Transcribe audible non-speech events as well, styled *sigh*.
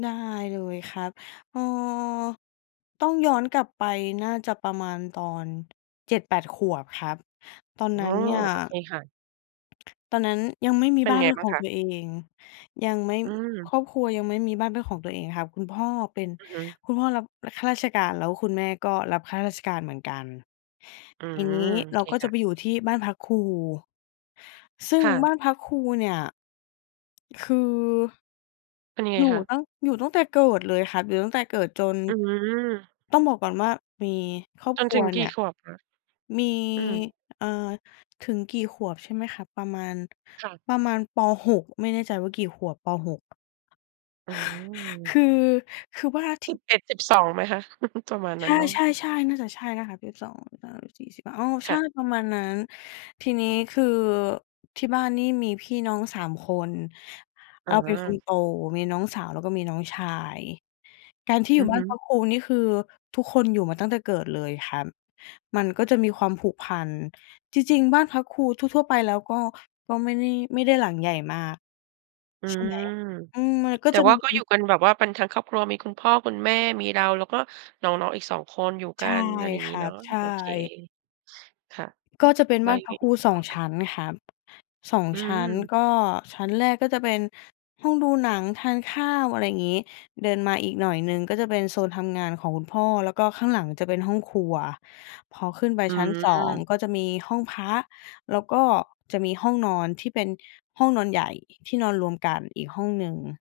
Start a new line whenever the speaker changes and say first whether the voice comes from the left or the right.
left: ได้เลยครับ เออ ต้องย้อนกลับไป น่าจะประมาณตอน 7-8 ขวบครับ ตอน
right: อ๋อ
left: นั้นเนี่ย
right: โอเคค่ะ
left: ตอนนั้นยังไม่มี
right: เป็
left: บ
right: น
left: ้าน
right: ไง
left: เป็น
right: บ้
left: ข
right: าง
left: อง
right: คะ?
left: ตัวเอง เยง ยังไม่
right: อืม
left: ครอบครัวยังไม่มีบ้านเป็นของตัวเองครับ คุณพ่อเป็น
right: อือฮึ
left: คุณพ่อรับข้าราชการ แล้วคุณแม่ก็รับข้าราชการเหมือนกัน
right: อื
left: ทีน
right: ม
left: ี้
right: โอ
left: เรา
right: เค
left: ก็
right: ค
left: จะ
right: ่
left: ไ
right: ะ
left: ปอยู่ที่บ้านพักครู ซึ่
right: ค
left: ง
right: ่ะ
left: บ้านพักครูเนี่ย คือ
right: เป็นยังไง
left: อยู่
right: คะ?
left: ตั้ง อยู่ตั้งแต่เกิดเลยครับ อยู่ตั้งแต่เกิดจน
right: อื้อฮือ
left: ต้องบอกก่อนว่า มีครอบ
right: จน
left: คร
right: ถ
left: ั
right: ึ
left: ว
right: งก
left: เนี
right: ี่
left: ่ย
right: ขวบคะ?
left: มี
right: อือ
left: เออ ถึงกี่ขวบใช่ไหมครับ? ประมาณ
right: ค่ะ
left: ประมาณ ป. 6 ไม่แน่ใจว่ากี่ขวบ? ป. 6
right: อื
left: ค
right: ม
left: ือ คือว่าท
right: ส
left: ี
right: ิ
left: ่
right: บเอ็ดสิบสอง ไหมคะ? *chuckles* ประมาณน
left: ใ
right: ั้นเนาะ
left: ช่ ๆ ๆ น่าจะใช่นะครับ 12 13 14 15 อ้อ ใช
right: ค่
left: ่
right: ะ
left: ประมาณนั้น ทีนี้คือที่บ้านนี่มีพี่น้อง 3 คน เ
right: อ๋
left: ราเป็นคน
right: อ
left: โต มีน้องสาวแล้วก็มีน้องชาย การที่
right: อ
left: อย
right: ื
left: ู่
right: อ
left: บ้
right: ฮ
left: าน
right: ึ
left: พักครู นี่คือ ทุกคนอยู่มาตั้งแต่เกิดเลยครับ มันก็จะมีความผูกพัน จริง ๆ บ้านพักครูทั่ว ๆ ไป แล้วก็ ก็ไม่ได้ ไม่ได้หลังใหญ่มาก
right: อื
left: ใช่ไหม
right: ม
left: อืม มันก็
right: แต่
left: จะ
right: ว่
left: ม
right: า
left: ี
right: ก็อยู่กันแบบว่าเป็นทั้งครอบครัว มีคุณพ่อคุณแม่ มีเรา แล้วก็น้อง ๆ อีก 2 คนอยู่ก
left: ใช
right: ั
left: ่
right: น อะไรอย่าง
left: ค
right: งี้
left: รั
right: เนา
left: บ
right: ะ
left: ใช
right: โอเค
left: ่
right: ค่ะ
left: ก็จะเป็น
right: อือ แล้
left: บ
right: ว
left: ้าน
right: ยั
left: พ
right: งไง
left: ักค
right: อี
left: รู
right: กต
left: 2
right: ่อ
left: ช
right: คะ?
left: ั้นครับ 2
right: อื
left: ชั้น
right: อ
left: ก็ชั้นแรกก็จะเป็นห้องดูหนัง ทานข้าว อะไรอย่างงี้ เดินมาอีกหน่อยหนึ่ง ก็จะเป็นโซนทำงานของคุณพ่อ แล้วก็ข้างหลังจะเป็นห้องครัว พอขึ้นไป
right: อื
left: ชั้น 2
right: ม
left: ก็จะมีห้องพระ แล้วก็จะมีห้องนอน ที่เป็นห้องนอนใหญ่ ที่นอนรวมกันอีกห้องหนึ่ง